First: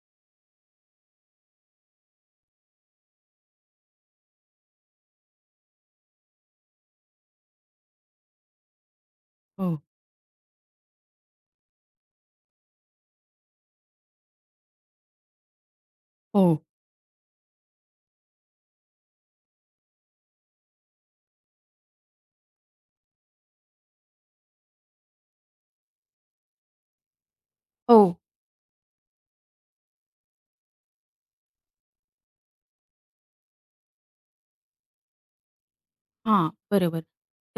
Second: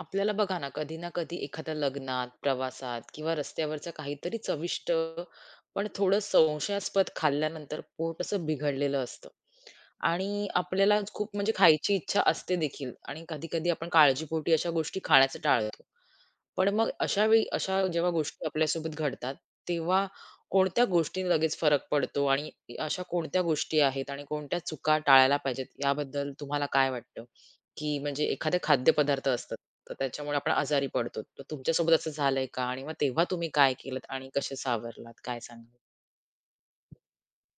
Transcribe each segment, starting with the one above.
आपल्याला बघा ना कधी ना कधी एखाद्या लग्नात, प्रवासात किंवा रस्त्यावरचं काहीतरी चविष्ट पण थोडं संशयास्पद खाल्ल्यानंतर पोट असं बिघडलेलं असतं हो, आणि आपल्याला खूप म्हणजे खायची इच्छा असते देखील आणि कधी कधी आपण काळजीपोटी अशा गोष्टी खाण्याचं टाळतो. हो. पण मग अशा वेळी अशा जेव्हा गोष्टी आपल्यासोबत घडतात, तेव्हा कोणत्या गोष्टीने लगेच फरक पडतो आणि अशा कोणत्या गोष्टी आहेत आणि कोणत्या चुका टाळायला पाहिजेत याबद्दल तुम्हाला काय वाटतं? की हो. म्हणजे एखादे खाद्यपदार्थ असतात, तर त्याच्यामुळे आपण आजारी पडतो. तर तुमच्यासोबत असं झालंय का? आणि मग तेव्हा तुम्ही काय केलत आणि कसे सावरलात? काय सांगाल? हां, बरोबर.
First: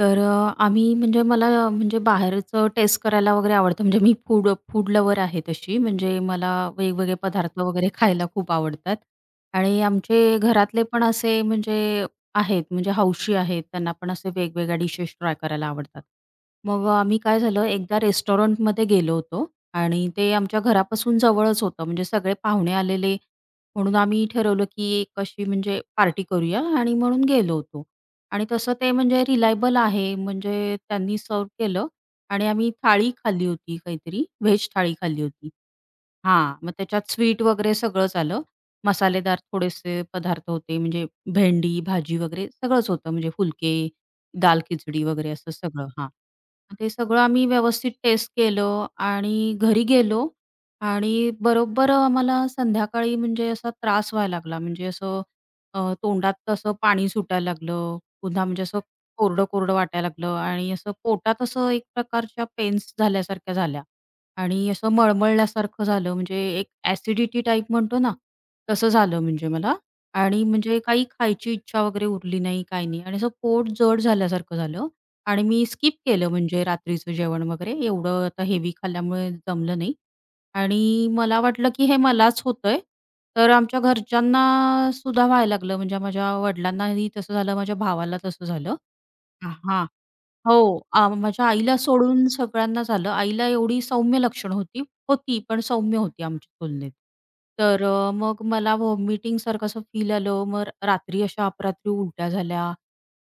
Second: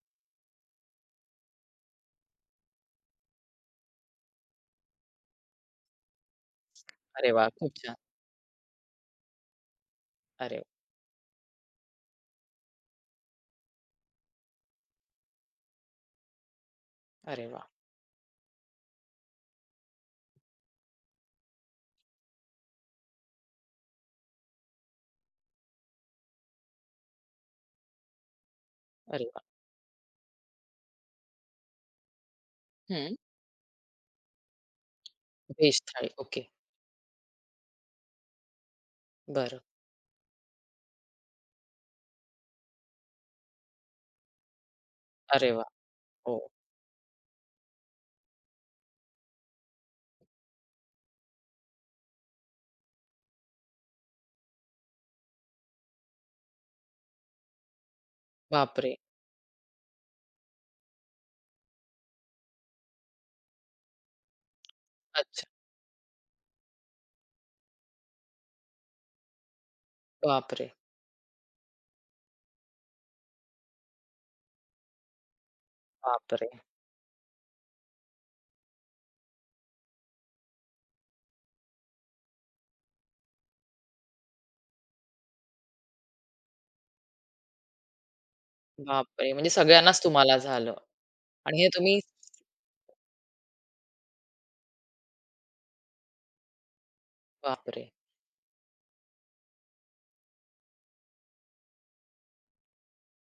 तर आम्ही म्हणजे मला म्हणजे बाहेरचं टेस्ट करायला वगैरे आवडतं. म्हणजे मी फूड फूड लव्हर आहे तशी. म्हणजे मला वेगवेगळे अरे वाह! पदार्थ खूप वगैरे छान. खायला खूप आवडतात. आणि आमचे अरे वाह! घरातले पण असे म्हणजे आहेत, म्हणजे हौशी आहेत. त्यांना पण असे वेगवेगळ्या डिशेस ट्राय करायला आवडतात. मग आम्ही काय अरे झालं वाह! एकदा रेस्टॉरंटमध्ये गेलो होतो आणि ते आमच्या घरापासून जवळच होतं. म्हणजे सगळे पाहुणे आलेले म्हणून आम्ही ठरवलं की एक अशी म्हणजे पार्टी करूया आणि म्हणून गेलो होतो. आणि तसं ते म्हणजे अरे वाह! रिलायबल आहे, म्हणजे त्यांनी सर्व्ह केलं आणि आम्ही थाळी हं. खाल्ली होती काहीतरी, व्हेज थाळी खाल्ली होती. व्हेज थाळी. ओके. हां, मग त्याच्यात स्वीट वगैरे सगळंच आलं. मसालेदार बरं. थोडेसे पदार्थ होते, म्हणजे भेंडी, भाजी वगैरे सगळंच होतं, म्हणजे फुलके, दाल खिचडी वगैरे अरे असं वाह! सगळं. हां, हो. मग ते सगळं आम्ही व्यवस्थित टेस्ट केलं आणि घरी गेलो आणि बरोबर आम्हाला संध्याकाळी म्हणजे असा त्रास व्हायला लागला, म्हणजे असं तोंडात असं पाणी सुटायला लागलं पुन्हा म्हणजे असं बापरे! कोरडं-कोरडं वाटायला लागलं आणि असं पोटात असं एक प्रकारच्या पेन्स झाल्यासारख्या झाल्या आणि असं अच्छा. मळमळल्यासारखं झालं. म्हणजे एक ॲसिडिटी टाइप म्हणतो ना, तसं झालं म्हणजे मला आणि बापरे! म्हणजे काही खायची इच्छा वगैरे उरली नाही, काही नाही आणि असं पोट जड झाल्यासारखं झालं आणि मी स्किप केलं बापरे! म्हणजे रात्रीचं जेवण वगैरे. एवढं आता हेवी खाल्ल्यामुळे जमलं नाही. आणि मला वाटलं, की हे मलाच होतंय. तर आमच्या घरच्यांना सुद्धा व्हायला लागलं. म्हणजे माझ्या वडिलांनाही तसं झालं, माझ्या भावाला तसं झालं. बापरे! म्हणजे हा सगळ्यांनाच तुम्हाला झालं. हो. माझ्या आणि हे आईला तुम्ही सोडून सगळ्यांनाच आलं. आईला एवढी सौम्य लक्षण होती. होती, पण सौम्य होती आमच्या तुलनेत. तर बापरे! मग मला व्हॉमिटिंगसारखं असं फील आलं. मग रात्री अशा अपरात्री उलट्या झाल्या.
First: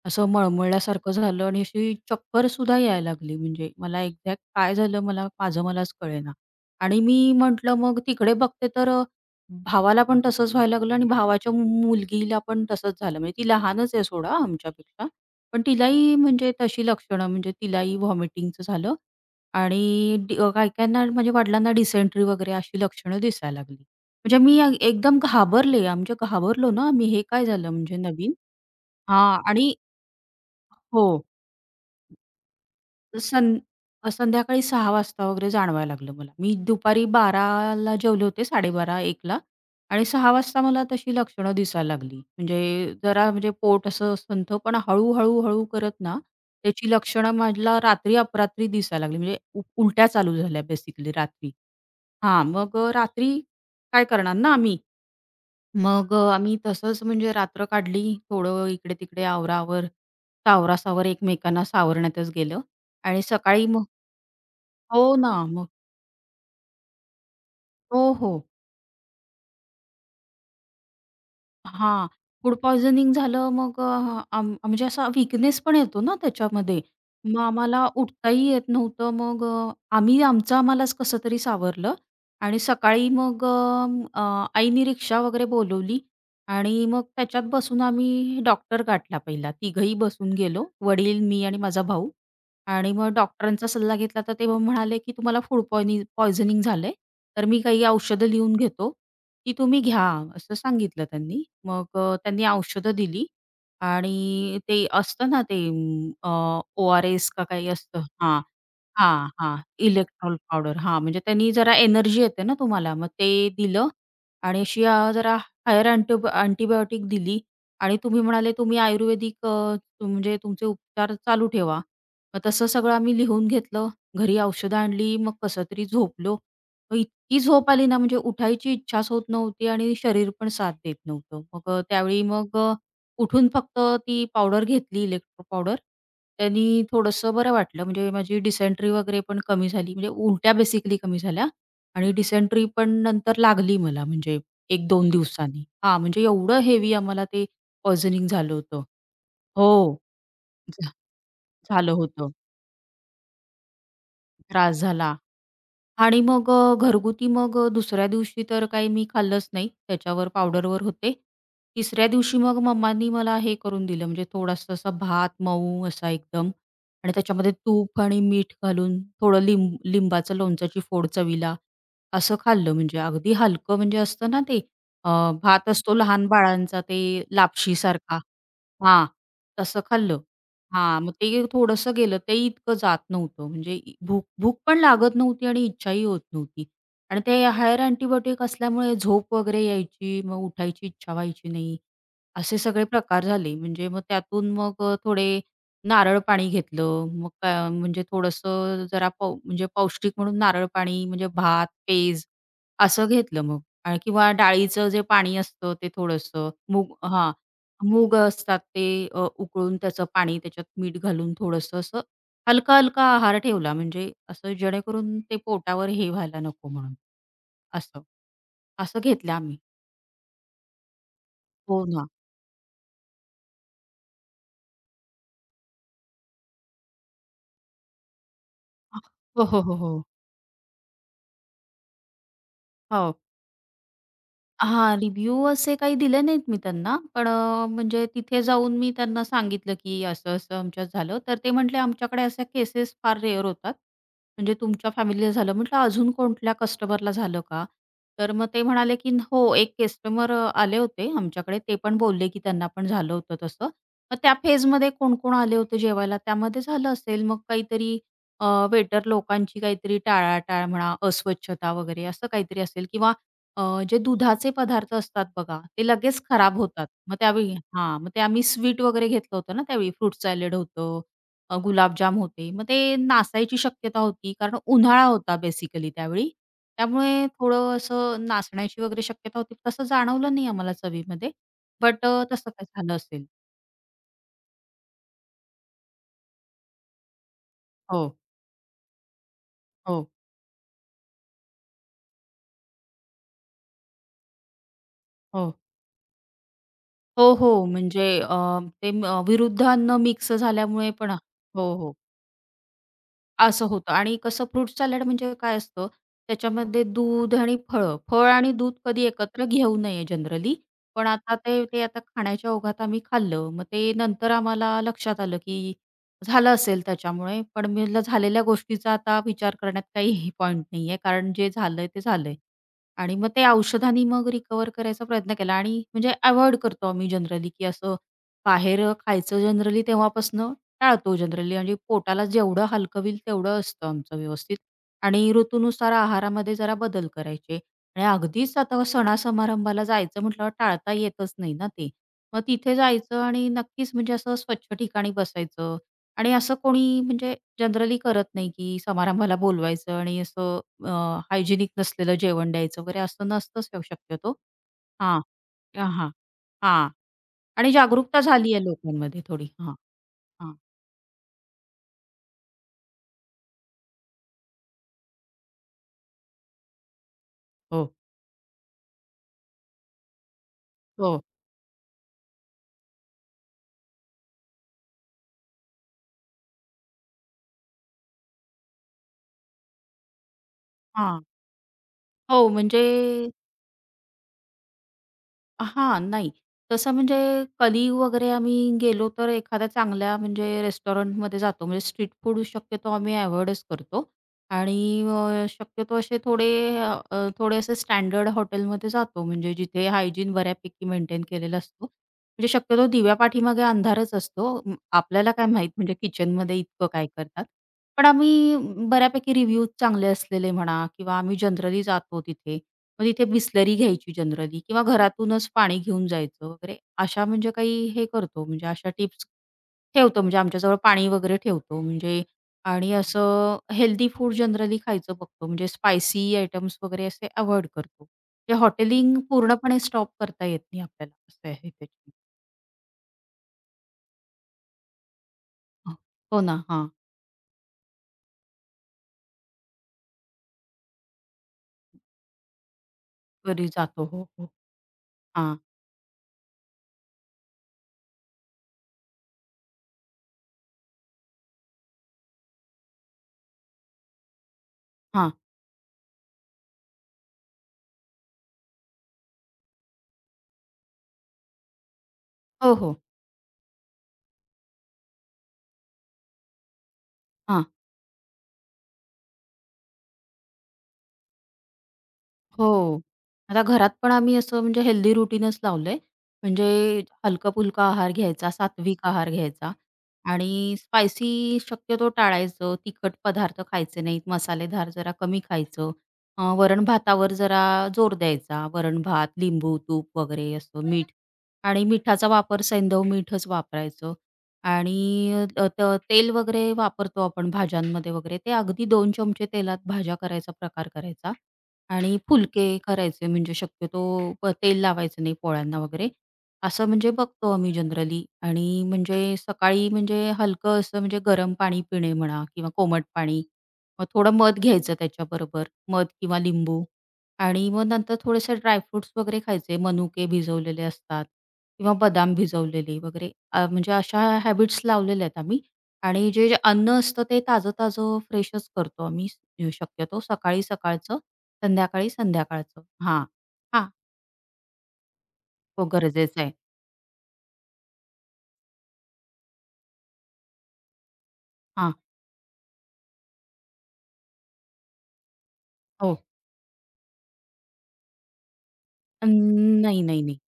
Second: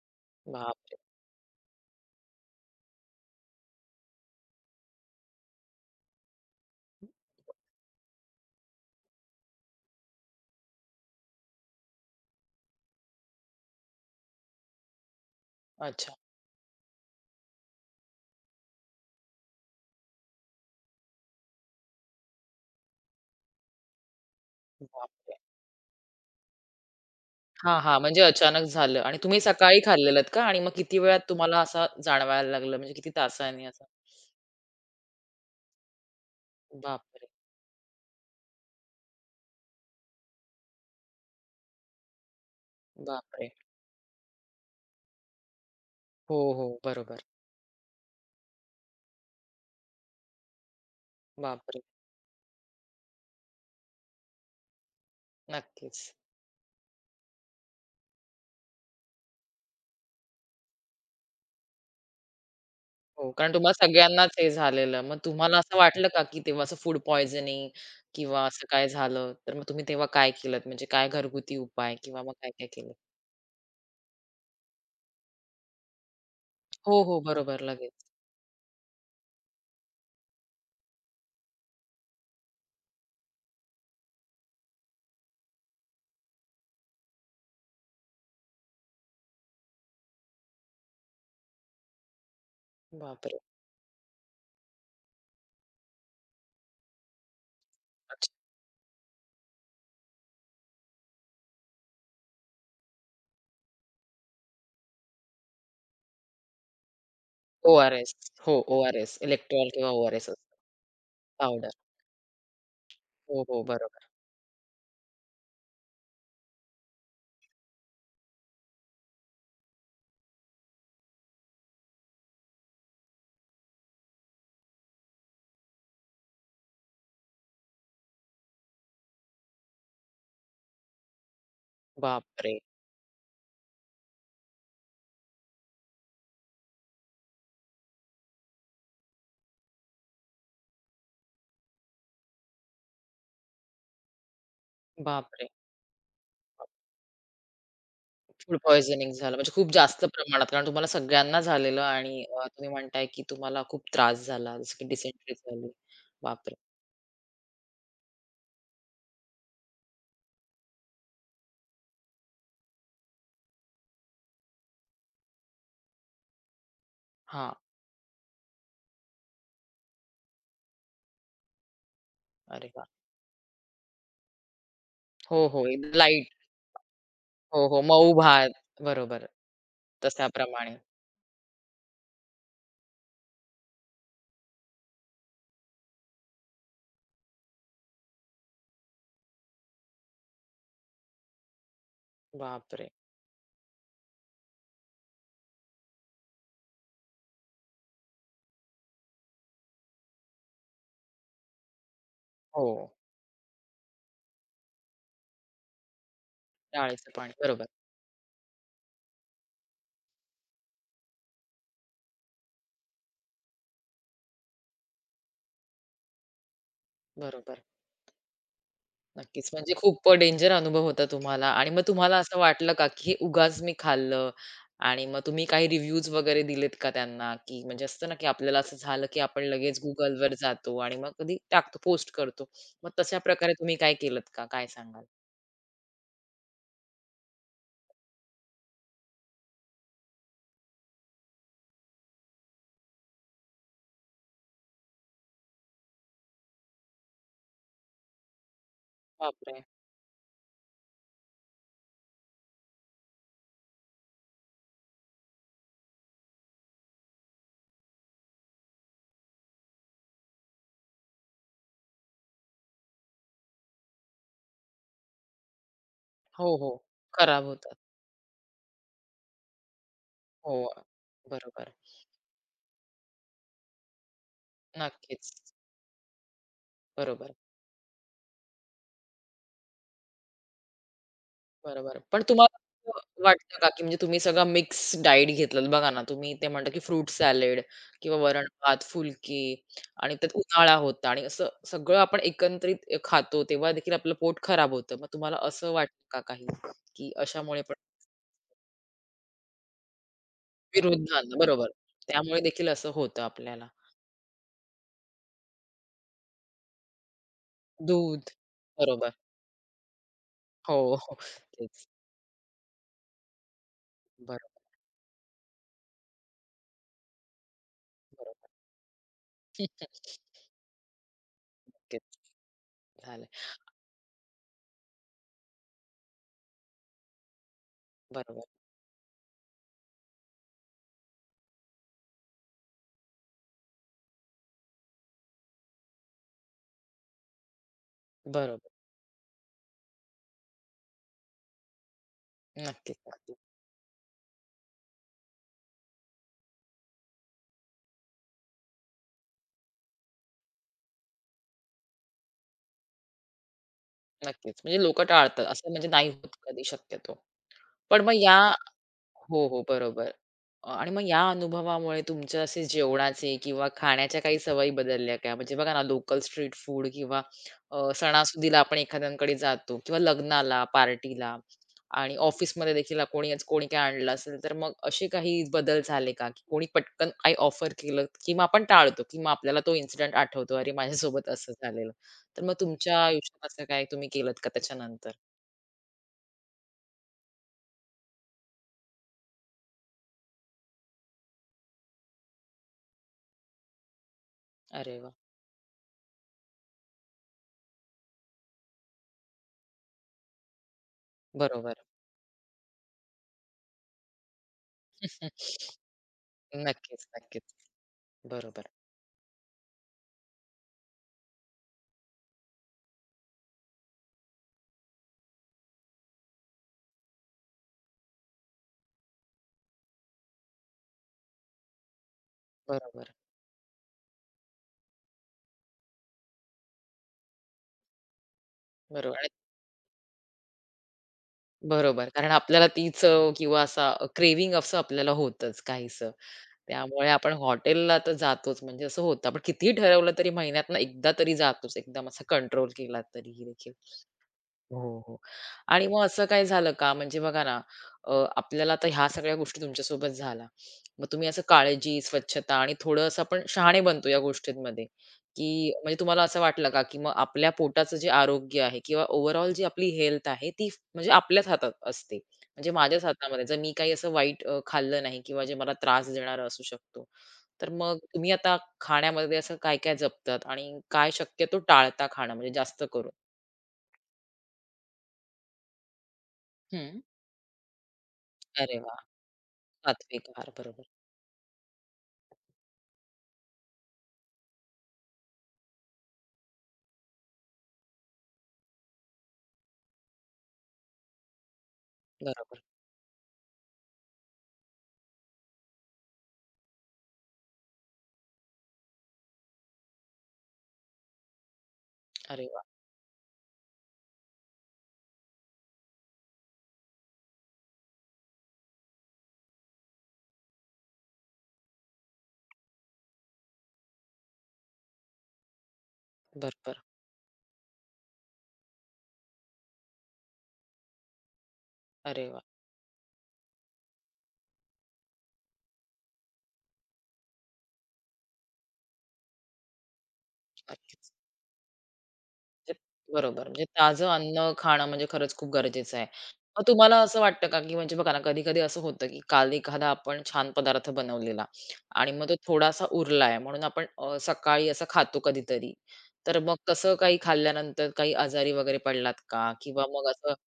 असं बापरे! मळमळल्यासारखं झालं आणि अशी चक्करसुद्धा यायला लागली. म्हणजे मला एक्झॅक्ट काय झालं मला माझं मलाच कळेना. आणि मी म्हटलं मग तिकडे बघते तर भावाला पण तसंच व्हायला लागलं आणि भावाच्या मुलगीला पण तसंच झालं. म्हणजे ती लहानच आहे सोडा आमच्यापेक्षा. पण अच्छा. तिलाही म्हणजे तशी लक्षणं म्हणजे तिलाही व्हॉमिटिंगचं झालं आणि काही-काहींना माझ्या वडिलांना डिसेंट्री वगैरे अशी लक्षणं दिसायला लागली. म्हणजे मी एकदम बापरे! घाबरले. आमच्या घाबरलो ना आम्ही, हे काय झालं हां, म्हणजे हां. म्हणजे नवीन? अचानक झालं आणि हां तुम्ही आणि सकाळी खाल्लेलत का? आणि मग किती हो. वेळात तुम्हाला असा जाणवायला लागलं? म्हणजे किती सं तासांनी असं? संध्याकाळी 6 वाजता वगैरे जाणवायला लागलं मला. मी दुपारी बापरे! 12:00ला जेवले होते 12:30-1:00ला आणि 6 वाजता मला तशी लक्षणं दिसायला लागली. म्हणजे जरा म्हणजे बापरे! पोट असं संथ पण हळू-हळू, हळू करत ना हो, हो. त्याची बरोबर. लक्षणं मला रात्री अपरात्री दिसायला लागली. म्हणजे उलट्या चालू झाल्या बेसिकली रात्री. बापरे! हां, मग रात्री काय करणार ना आम्ही. नक्कीच. मग आम्ही तसंच म्हणजे रात्र काढली. थोडं इकडे-तिकडे आवरावर, सावरासावर एकमेकांना सावरण्यातच गेलं आणि हो, कारण सकाळी तुम्हाला मग सगळ्यांनाच हे झालेलं. हो मग ना, तुम्हाला मग असं वाटलं का, की तेव्हा असं फूड पॉइझनिंग हो, हो. किंवा असं काय झालं, तर मग तुम्ही तेव्हा काय केलत? म्हणजे काय घरगुती उपाय हां, किंवा मग फूड काय-काय केलं? पॉयझनिंग झालं मग अ, आम म्हणजे असा वीकनेस पण येतो ना त्याच्यामध्ये. हो, हो. मग बरोबर. आम्हाला लगेच. उठताही येत नव्हतं. मग आम्ही आमचं आम्हालाच कसं तरी सावरलं आणि सकाळी मग आईनी रिक्षा वगैरे बोलवली आणि मग त्याच्यात बसून आम्ही डॉक्टर गाठला पहिला. तिघंही बसून गेलो. वडील, मी आणि माझा भाऊ. आणि मग बापरे! डॉक्टरांचा सल्ला घेतला तर ते म्हणाले, की "तुम्हाला फूड पॉयझनिंग झालंय, तर मी काही औषधं लिहून घेतो ती तुम्ही घ्या असं सांगितलं त्यांनी. मग त्यांनी औषधं दिली आणि ते असतं ना ते ओ-आर-एस का काही असतं. ओ-आर-एस. हां, हो, ओ-आर-एस. हां, हां. इलेक्ट्रॉल किंवा ओ-आर-एस इलेक्ट्रॉल असतं. पावडर. हां, म्हणजे त्यांनी पावडर. जरा एनर्जी येते ना तुम्हाला. मग हो, ते हो. दिलं बरोबर. आणि अशी जरा हायर अँटिबायोटिक दिली आणि तुम्ही म्हणाले तुम्ही आयुर्वेदिक म्हणजे तुमचे उपचार चालू ठेवा. मग तसं सगळं आम्ही लिहून घेतलं. घरी औषधं आणली. मग कसं तरी झोपलो. मग इतकी झोप आली ना, म्हणजे उठायची इच्छाच होत नव्हती आणि शरीर पण साथ देत नव्हतं. मग त्यावेळी बापरे! मग उठून फक्त ती पावडर घेतली इलेक्ट्रो पावडर. त्यांनी थोडंसं बरं वाटलं म्हणजे माझी डिसेंट्री वगैरे पण कमी झाली. म्हणजे उलट्या बेसिकली कमी झाल्या आणि डिसेंट्री पण नंतर लागली मला म्हणजे 1-2 बापरे! दिवसांनी. हां, म्हणजे एवढं हेवी आम्हाला ते पॉइझनिंग झालं फूड होतं. पॉइझनिंग झालं म्हणजे खूप हो, जास्त प्रमाणात कारण तुम्हाला झा सगळ्यांना झालेलं झालं आणि होतं. तुम्ही म्हणताय, की तुम्हाला खूप त्रास झाला जसं त्रास की झाला डिसेंट्री झाली. आणि मग बापरे! घरगुती मग दुसऱ्या दिवशी तर काही मी खाल्लंच नाही. त्याच्यावर पावडरवर होते. तिसऱ्या दिवशी मग मम्मांनी मला हे करून दिलं म्हणजे थोडासा असा भात मऊ असा एकदम आणि त्याच्यामध्ये हां. तूप आणि मीठ घालून थोडं लिंबाचं लोणच्याची फोड चवीला असं अरे खाल्लं. वाह! म्हणजे अगदी हलकं म्हणजे असतं ना ते अ, हो, हो. भात असतो लहान लाईट. बाळांचा ते हो, हो. मऊ लापशीसारखा. भात. हां, बरोबर. तसं खाल्लं. तशाप्रमाणे. हां, मग ते थोडंसं गेलं. ते इतकं जात नव्हतं. म्हणजे इ भूक भूक पण लागत नव्हती आणि इच्छाही होत नव्हती. आणि ते हायर अँटिबायोटिक असल्यामुळे झोप वगैरे यायची, मग उठायची इच्छा व्हायची नाही. असे सगळे बापरे! प्रकार झाले. म्हणजे मग त्यातून मग थोडे नारळ पाणी घेतलं. मग काय म्हणजे थोडंसं जरा पौ म्हणजे पौष्टिक म्हणून नारळ पाणी म्हणजे भात, पेज हो. असं घेतलं मग. आणि किंवा डाळीचं जे पाणी असतं ते थोडंसं मूग डाळीचं पाणी. हां. बरोबर, मूग असतात ते उकळून त्याचं पाणी त्याच्यात मीठ घालून थोडंसं असं हलका-हलका आहार ठेवला म्हणजे असं जेणेकरून ते पोटावर हे व्हायला नको म्हणून बरोबर. असं. असं घेतलं नक्कीच. आम्ही. म्हणजे खूप डेंजर अनुभव होता तुम्हाला आणि मग हो ना. तुम्हाला असं वाटलं का, की हे उगाच मी खाल्लं आणि मग तुम्ही काही रिव्ह्यूज वगैरे दिलेत का त्यांना? की म्हणजे असतं ना, की आपल्याला असं झालं, की आपण हो, हो, हो, लगेच हो. Googleवर जातो आणि मग कधी टाकतो, पोस्ट करतो. मग तशा हो. प्रकारे तुम्ही काय केलत का? काय हां, सांगाल? रिव्ह्यू असे काही दिले नाहीत मी त्यांना. पण म्हणजे तिथे जाऊन मी त्यांना सांगितलं, की असं-असं आमच्यात झालं. तर ते म्हटले, "आमच्याकडे अशा केसेस फार रेअर होतात. म्हणजे तुमच्या फॅमिलीला झालं." म्हटलं, "अजून कोणत्या कस्टमरला झालं का?" तर मग ते म्हणाले, की "हो, बापरे! एक कस्टमर आले होते आमच्याकडे. ते पण बोलले, की त्यांना पण झालं होतं तसं. मग त्या फेजमध्ये कोण-कोण आले होते जेवायला, त्यामध्ये झालं असेल." मग काहीतरी वेटर लोकांची काहीतरी टाळाटाळ म्हणा, अस्वच्छता वगैरे असं काहीतरी असेल किंवा जे दुधाचे पदार्थ असतात बघा, ते लगेच हो, खराब हो. होतात. मग खराब त्यावेळी होतात. हां, मग ते आम्ही स्वीट वगैरे घेतलं होतं ना त्यावेळी, फ्रूट सॅलड हो, होतं, बरोबर. गुलाबजाम होते. मग ते नासायची शक्यता होती कारण उन्हाळा होता नक्कीच. बेसिकली त्यावेळी. त्यामुळे बरोबर. थोडं असं नासण्याची वगैरे शक्यता होती. तसं जाणवलं नाही आम्हाला चवीमध्ये. बट बरोबर. पण तसं तुम्हाला काय झालं असं असेल. वाटतं का, की म्हणजे तुम्ही सगळा मिक्स डाएट घेतलं बघा ना, तुम्ही ते म्हणता, की फ्रूट सॅलड हो, किंवा वरण-भात, फुलकी हो, आणि त्यात उन्हाळा होता आणि असं सगळं आपण एकत्रित खातो तेव्हा देखील आपलं पोट खराब होतं. मग तुम्हाला हो. असं वाटतं का काही, की हो, हो. अशामुळे पण म्हणजे ते विरुद्ध अन्न मिक्स झाल्यामुळे विरोध पण झाला बरोबर. हो, हो. त्यामुळे देखील असं होतं असं आपल्याला. होतं आणि कसं फ्रूट सॅलड म्हणजे काय असतं, त्याच्यामध्ये दूध आणि फळं. फळ दूध. आणि दूध कधी बरोबर. एकत्र घेऊ नये जनरली. हो, पण हो. आता ते ते तेच. आता खाण्याच्या ओघात आम्ही खाल्लं. मग ते नंतर बरोबर, आम्हाला लक्षात आलं, की झालं असेल त्याच्यामुळे. पण मी म्हटलं झालेल्या बरोबर. गोष्टीचा आता विचार करण्यात काही पॉइंट नाहीये, कारण जे झालंय ते तेच झालंय. आणि झालंय. मग ते औषधांनी मग रिकव्हर करायचा प्रयत्न केला आणि म्हणजे अव्हॉइड करतो आम्ही जनरली, की असं बरोबर, बाहेर खायचं जनरली तेव्हापासनं टाळतो जनरली आणि पोटाला जेवढं हलकं होईल तेवढं असतं आमचं व्यवस्थित आणि ऋतूनुसार आहारामध्ये जरा बदल करायचे आणि अगदीच बरोबर. आता सणासमारंभाला जायचं म्हटल्यावर टाळता येतच नाही ना ते. मग तिथे नक्कीच, जायचं नक्कीच. आणि नक्कीच म्हणजे असं स्वच्छ ठिकाणी बसायचं आणि असं कोणी म्हणजे जनरली करत नाही, की समारंभाला बोलवायचं आणि असं अ, नसलेलं जेवण द्यायचं वगैरे असं नसतंच शक्यतो. नक्कीच. म्हणजे लोकं हां, टाळतात. असं म्हणजे नाही हां, होत कधी हां. शक्यतो. आणि पण मग जागरूकता या झाली आहे लोकांमध्ये थोडी. हो, हो. हां, बरोबर. हां. आणि मग या अनुभवामुळे तुमच्या असे जेवणाचे किंवा खाण्याच्या काही सवयी बदलल्या का? म्हणजे बघा ना, लोकल स्ट्रीट फूड किंवा हो, सणासुदीला आपण एखाद्यांकडे जातो किंवा लग्नाला, हो. पार्टीला आणि ऑफिसमध्ये देखील कोणीच कोणी काही आणलं असेल, तर मग असे काही बदल झाले का? की कोणी पटकन काही ऑफर केलं किंवा आपण टाळतो किंवा आपल्याला तो इन्सिडेंट आठवतो, "अरे, हां. माझ्यासोबत असं झालेलं." तर हो, मग म्हणजे तुमच्या आयुष्यात असं काय तुम्ही केलत का त्याच्यानंतर? हां, नाही. तसं म्हणजे कलीग वगैरे आम्ही गेलो तर एखाद्या चांगल्या म्हणजे रेस्टॉरंटमध्ये जातो. म्हणजे स्ट्रीट फूड शक्यतो आम्ही अव्हॉइडच करतो आणि अरे वा शक्यतो असे थोडे अ, अ, थोडे असे स्टँडर्ड हॉटेलमध्ये जातो. म्हणजे जिथे हायजीन बऱ्यापैकी मेंटेन केलेला बरोबर. असतो. म्हणजे शक्यतो दिव्या पाठीमागे अंधारच असतो. आपल्याला काय माहीत म्हणजे किचनमध्ये इतकं नक्कीच, काय नक्कीच. करतात. पण आम्ही बरोबर, बऱ्यापैकी रिव्ह्यूज चांगले असलेले म्हणा किंवा आम्ही जनरली जातो तिथे मग तिथे बिसलरी घ्यायची जनरली किंवा घरातूनच पाणी घेऊन जायचं वगैरे अशा म्हणजे काही हे करतो म्हणजे अशा टिप्स ठेवतो म्हणजे आमच्याजवळ पाणी वगैरे ठेवतो म्हणजे आणि बरोबर, असं हेल्दी फूड जनरली खायचं बघतो म्हणजे स्पायसी आयटम्स वगैरे असे अवॉइड करतो. म्हणजे हॉटेलिंग बरोबर आणि पूर्णपणे स्टॉप करता येत नाही आपल्याला असं आहे बरोबर. त्याच्यामध्ये. कारण आपल्याला ती चव किंवा असा क्रेव्हिंग असं आपल्याला होतंच हो काहीसं. हो ना. हां. त्यामुळे आपण हॉटेलला तर जातोच म्हणजे असं होतं. आपण कितीही ठरवलं तरी महिन्यातनं एकदा तरी जातोच. एकदम असा कंट्रोल केला तरीही घरी देखील. जातो. हो, हो. हो, हो. हां, आणि मग असं काही झालं का? म्हणजे बघा ना, आपल्याला आता ह्या सगळ्या गोष्टी तुमच्यासोबत झाल्या. मग तुम्ही असं काळजी, स्वच्छता आणि थोडं असं आपण शहाणे बनतो या गोष्टींमध्ये, हां. की म्हणजे तुम्हाला असं वाटलं का, की मग आपल्या पोटाचं जे आरोग्य आहे किंवा ओव्हरऑल जी आपली हेल्थ आहे ती म्हणजे आपल्याच हातात असते. म्हणजे हो, हो. माझ्याच हातामध्ये जर मी काही असं वाईट खाल्लं नाही किंवा जे मला त्रास देणारं असू शकतो. हां. तर मग तुम्ही आता खाण्यामध्ये असं काय-काय जपतात आणि काय शक्यतो टाळता खाणं म्हणजे जास्त हो. करून? आता घरात पण आम्ही असं म्हणजे हेल्दी रुटीनच लावलंय. हं. म्हणजे हलका-फुलका आहार घ्यायचा, अरे वाह! सात्विक आहार घ्यायचा सात्विक आहार. आणि बरोबर, स्पायसी शक्यतो टाळायचं. तिखट पदार्थ खायचे नाहीत, मसालेदार जरा कमी खायचं. वरण-भातावर जरा जोर द्यायचा. वरण-भात, लिंबू, तूप वगैरे असं मीठ आणि मिठाचा वापर बरोबर. सैंधव मीठच वापरायचं आणि अ, त तेल वगैरे वापरतो आपण भाज्यांमध्ये वगैरे, ते अगदी 2 चमचे तेलात भाज्या करायचा प्रकार करायचा आणि अरे वाह! फुलके करायचे म्हणजे शक्यतो तेल लावायचं नाही पोळ्यांना वगैरे. असं म्हणजे बघतो आम्ही जनरली आणि म्हणजे सकाळी म्हणजे हलकं असं म्हणजे गरम पाणी पिणे म्हणा किंवा कोमट पाणी. मग थोडं मध घ्यायचं त्याच्याबरोबर, मध किंवा बरोबर. लिंबू आणि मग नंतर थोडेसे ड्रायफ्रुट्स वगैरे खायचे. मनुके भिजवलेले असतात किंवा अरे बदाम वाह! भिजवलेले वगैरे म्हणजे अशा हॅबिट्स लावलेल्या आहेत आम्ही आणि जे जे अन्न असतं ते ताजं-ताजं फ्रेशच करतो आम्ही शक्यतो सकाळी नक्कीच. सकाळचं संध्याकाळी म्हणजे संध्याकाळचं. हां, बरोबर, म्हणजे हां. ताजं अन्न खाणं म्हणजे खरंच खूप हो, गरजेचं आहे. गरजेचं आहे. मग तुम्हाला असं वाटतं का, की म्हणजे बघा ना, कधी-कधी असं होतं, की काल एखादा आपण छान पदार्थ बनवलेला हां. आणि मग तो थोडासा उरलाय म्हणून आपण सकाळी असं खातो कधीतरी. हो, तर मग तसं काही खाल्ल्यानंतर काही आजारी वगैरे पडलात अं, का? किंवा नाही, मग नाही, असं नाही.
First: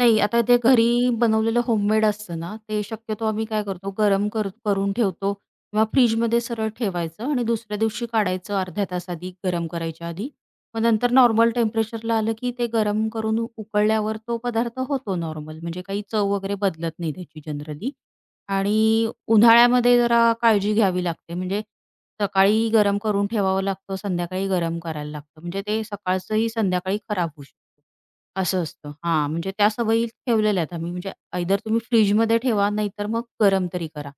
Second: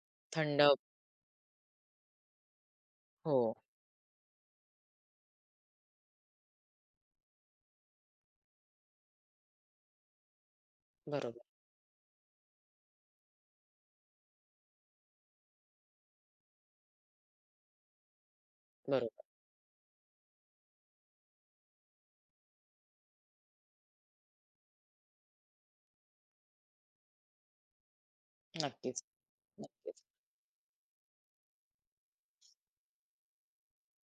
नाही, आता ते थंड घरी बनवलेलं होममेड असतं ना, ते शक्यतो हो. आम्ही काय करतो, गरम कर करून ठेवतो किंवा फ्रिजमध्ये सरळ ठेवायचं आणि दुसऱ्या दिवशी काढायचं अर्ध्या तास आधी, गरम करायच्या आधी. मग नंतर बरोबर, नॉर्मल टेम्परेचरला आलं, की ते गरम करून उकळल्यावर तो पदार्थ होतो नॉर्मल, म्हणजे काही चव वगैरे बदलत नाही त्याची जनरली. आणि बरोबर. उन्हाळ्यामध्ये जरा काळजी घ्यावी लागते, म्हणजे सकाळी गरम करून ठेवावं लागतं, संध्याकाळी गरम करायला लागतं, म्हणजे ते सकाळचंही संध्याकाळी खराब होऊ शकतं. असं असतं. नक्कीच, हां, म्हणजे त्या नक्कीच. सवयी ठेवलेल्या आहेत आम्ही. म्हणजे आयदर तुम्ही फ्रिजमध्ये ठेवा, नाहीतर मग गरम तरी करा.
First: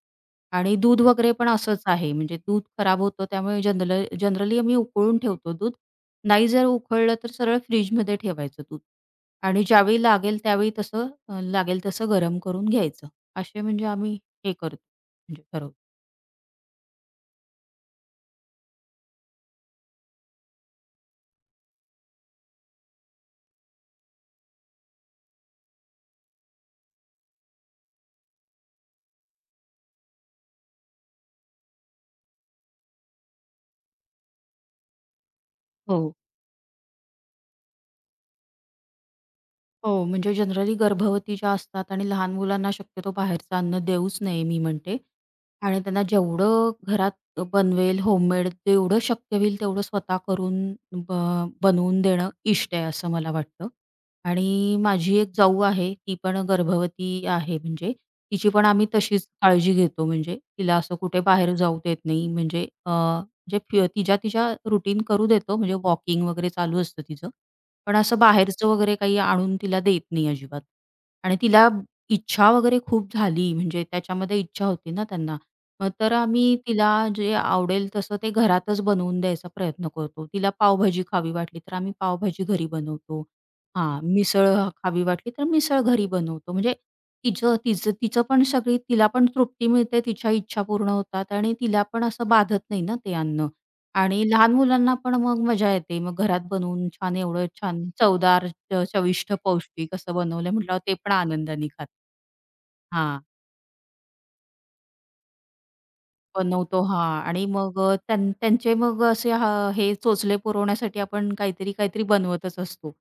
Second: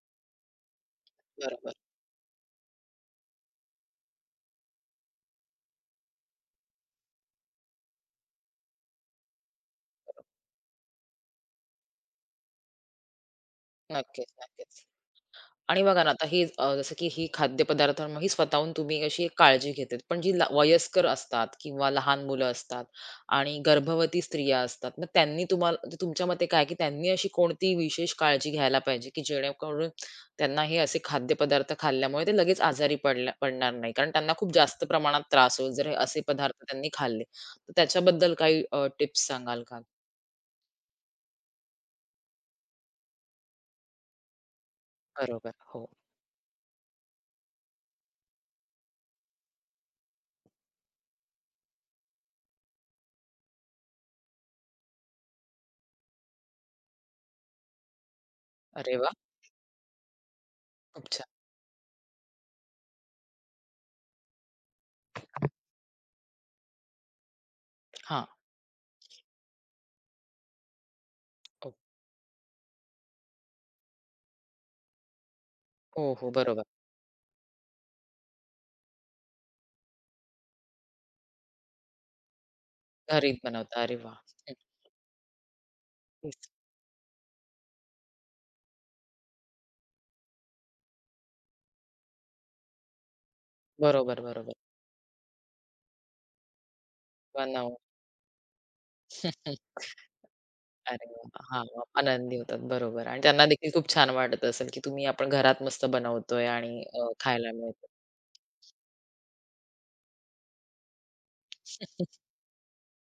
आणि दूध वगैरे पण बरोबर, असंच आहे. म्हणजे दूध खराब होतं त्यामुळे जनरली आम्ही उकळून ठेवतो दूध. नाही जर उखळलं तर सरळ फ्रिजमध्ये ठेवायचं दूध आणि ज्यावेळी बरोबर. लागेल त्यावेळी तसं लागेल तसं गरम करून घ्यायचं. असे म्हणजे आम्ही नक्कीच, हे करतो, नक्कीच. म्हणजे ठरवतो. आणि बघा ना आता हे जसं की ही खाद्यपदार्थांमुळे ही स्वतःहून तुम्ही अशी एक काळजी घेते. पण जी वयस्कर असतात किंवा लहान मुलं असतात आणि गर्भवती स्त्रिया असतात, मग त्यांनी तुम्हाला म्हणजे तुमच्या मते काय की त्यांनी अशी कोणती विशेष काळजी घ्यायला पाहिजे की जेणेकरून त्यांना हे असे खाद्यपदार्थ खाल्ल्यामुळे ते लगेच आजारी पडल्या पडणार नाही. कारण त्यांना खूप जास्त प्रमाणात त्रास होईल जर हे हो. असे पदार्थ त्यांनी खाल्ले. तर त्याच्याबद्दल काही टिप्स सांगाल का? हो, म्हणजे जनरली गर्भवती ज्या असतात आणि लहान मुलांना शक्यतो बाहेरचं अन्न देऊच नये मी म्हणते. बरोबर. आणि हो. त्यांना जेवढं घरात बनवेल होममेड जेवढं शक्य होईल तेवढं स्वतः करून ब बनवून देणं इष्ट आहे असं मला वाटतं. आणि माझी एक जाऊ आहे ती पण गर्भवती आहे म्हणजे तिची पण आम्ही अरे वाह! तशीच काळजी घेतो म्हणजे तिला असं खूप कुठे छान. बाहेर जाऊ देत नाही म्हणजे तिच्या तिच्या रुटीन करू देतो म्हणजे वॉकिंग वगैरे चालू असतं तिचं. पण असं हां. बाहेरचं वगैरे काही आणून तिला देत नाही अजिबात. आणि तिला ओ इच्छा वगैरे खूप झाली म्हणजे त्याच्यामध्ये इच्छा होती ना त्यांना. मग हो, तर हो. आम्ही बरोबर. तिला जे आवडेल तसं ते घरातच बनवून द्यायचा प्रयत्न करतो. तिला पावभाजी खावी वाटली तर आम्ही पावभाजी घरी बनवतो. घरीच बनवता. अरे हां, वाह! मिसळ खावी वाटली तर मिसळ घरी तेच. बनवतो. म्हणजे तिचं तिचं तिचं पण सगळी तिला पण तृप्ती मिळते, तिच्या इच्छा पूर्ण होतात आणि तिला पण असं बाधत नाही ना ते अन्न. आणि बरोबर, लहान बरोबर. मुलांना पण मग मजा येते. मग घरात बनवून छान एवढं बनावट. छान चवदार, चविष्ट, पौष्टिक असं बनवलंय म्हटल्यावर ते अरे पण वाह! हां, आनंदाने मग खातात. आनंदी होतात. बरोबर आणि हां, त्यांना देखील खूप छान वाटत असेल, की तुम्ही आपण घरात मस्त बनवतोय बनवतो आणि हां आणि खायला मग मिळतं. अ, त्यां त्यांचे मग असे हां, हे चोचले पुरवण्यासाठी आपण काहीतरी, काहीतरी बनवतच असतो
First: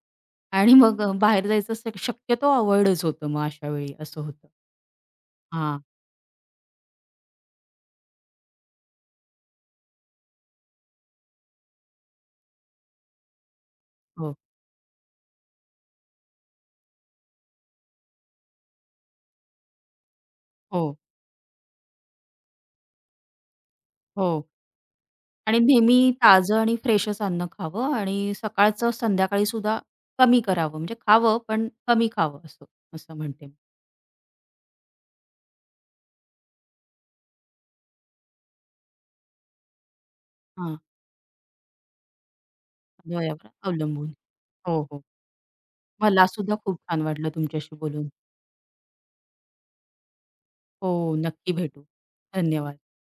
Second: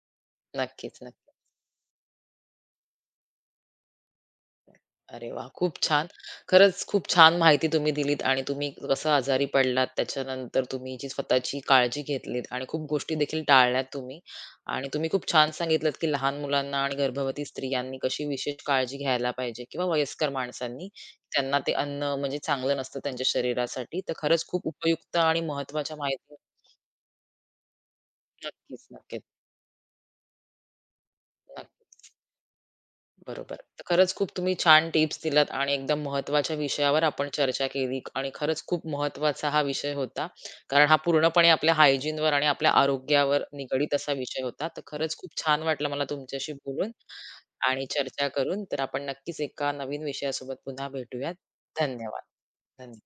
आणि नक्कीच, मग नक्कीच. बाहेर जायचं शक्यतो अव्हॉइडच होतं मग अशा वेळी असं होतं. अरे वाह! खूप हां. छान. खरंच खूप छान माहिती तुम्ही दिलीत आणि तुम्ही कसं आजारी पडलात, त्याच्यानंतर तुम्ही जी स्वतःची काळजी घेतलीत आणि खूप गोष्टी देखील टाळल्यात तुम्ही हो, आणि तुम्ही खूप छान सांगितलत, की लहान मुलांना आणि गर्भवती स्त्रियांनी कशी विशेष काळजी घ्यायला पाहिजे किंवा वयस्कर हो, माणसांनी. त्यांना ते अन्न म्हणजे चांगलं नसतं त्यांच्या शरीरासाठी. तर खरंच हो. खूप उपयुक्त आणि आणि नेहमी महत्त्वाच्या माहिती ताजं आणि फ्रेशच अन्न खावं आणि नक्कीच, सकाळचं नक्कीच, संध्याकाळी सुद्धा कमी करावं. म्हणजे खावं, पण कमी नक्कीच. खावं असं, असं म्हणते मी. बरोबर. तर खरंच खूप तुम्ही छान टिप्स दिल्यात आणि एकदम महत्त्वाच्या विषयावर आपण चर्चा केली आणि खरंच खूप महत्त्वाचा हा विषय होता. हां, कारण हा पूर्णपणे आपल्या हायजीनवर आणि आपल्या आरोग्यावर वयावर निगडीत अवलंबून. असा विषय होता. तर हो, हो. खरंच खूप छान वाटलं मला मला तुमच्याशी सुद्धा खूप बोलून छान वाटलं तुमच्याशी आणि बोलून. चर्चा करून. तर आपण नक्कीच एका नवीन विषयासोबत पुन्हा हो, भेटूयात. नक्की भेटू. धन्यवाद. धन्यवाद. धन्यवाद.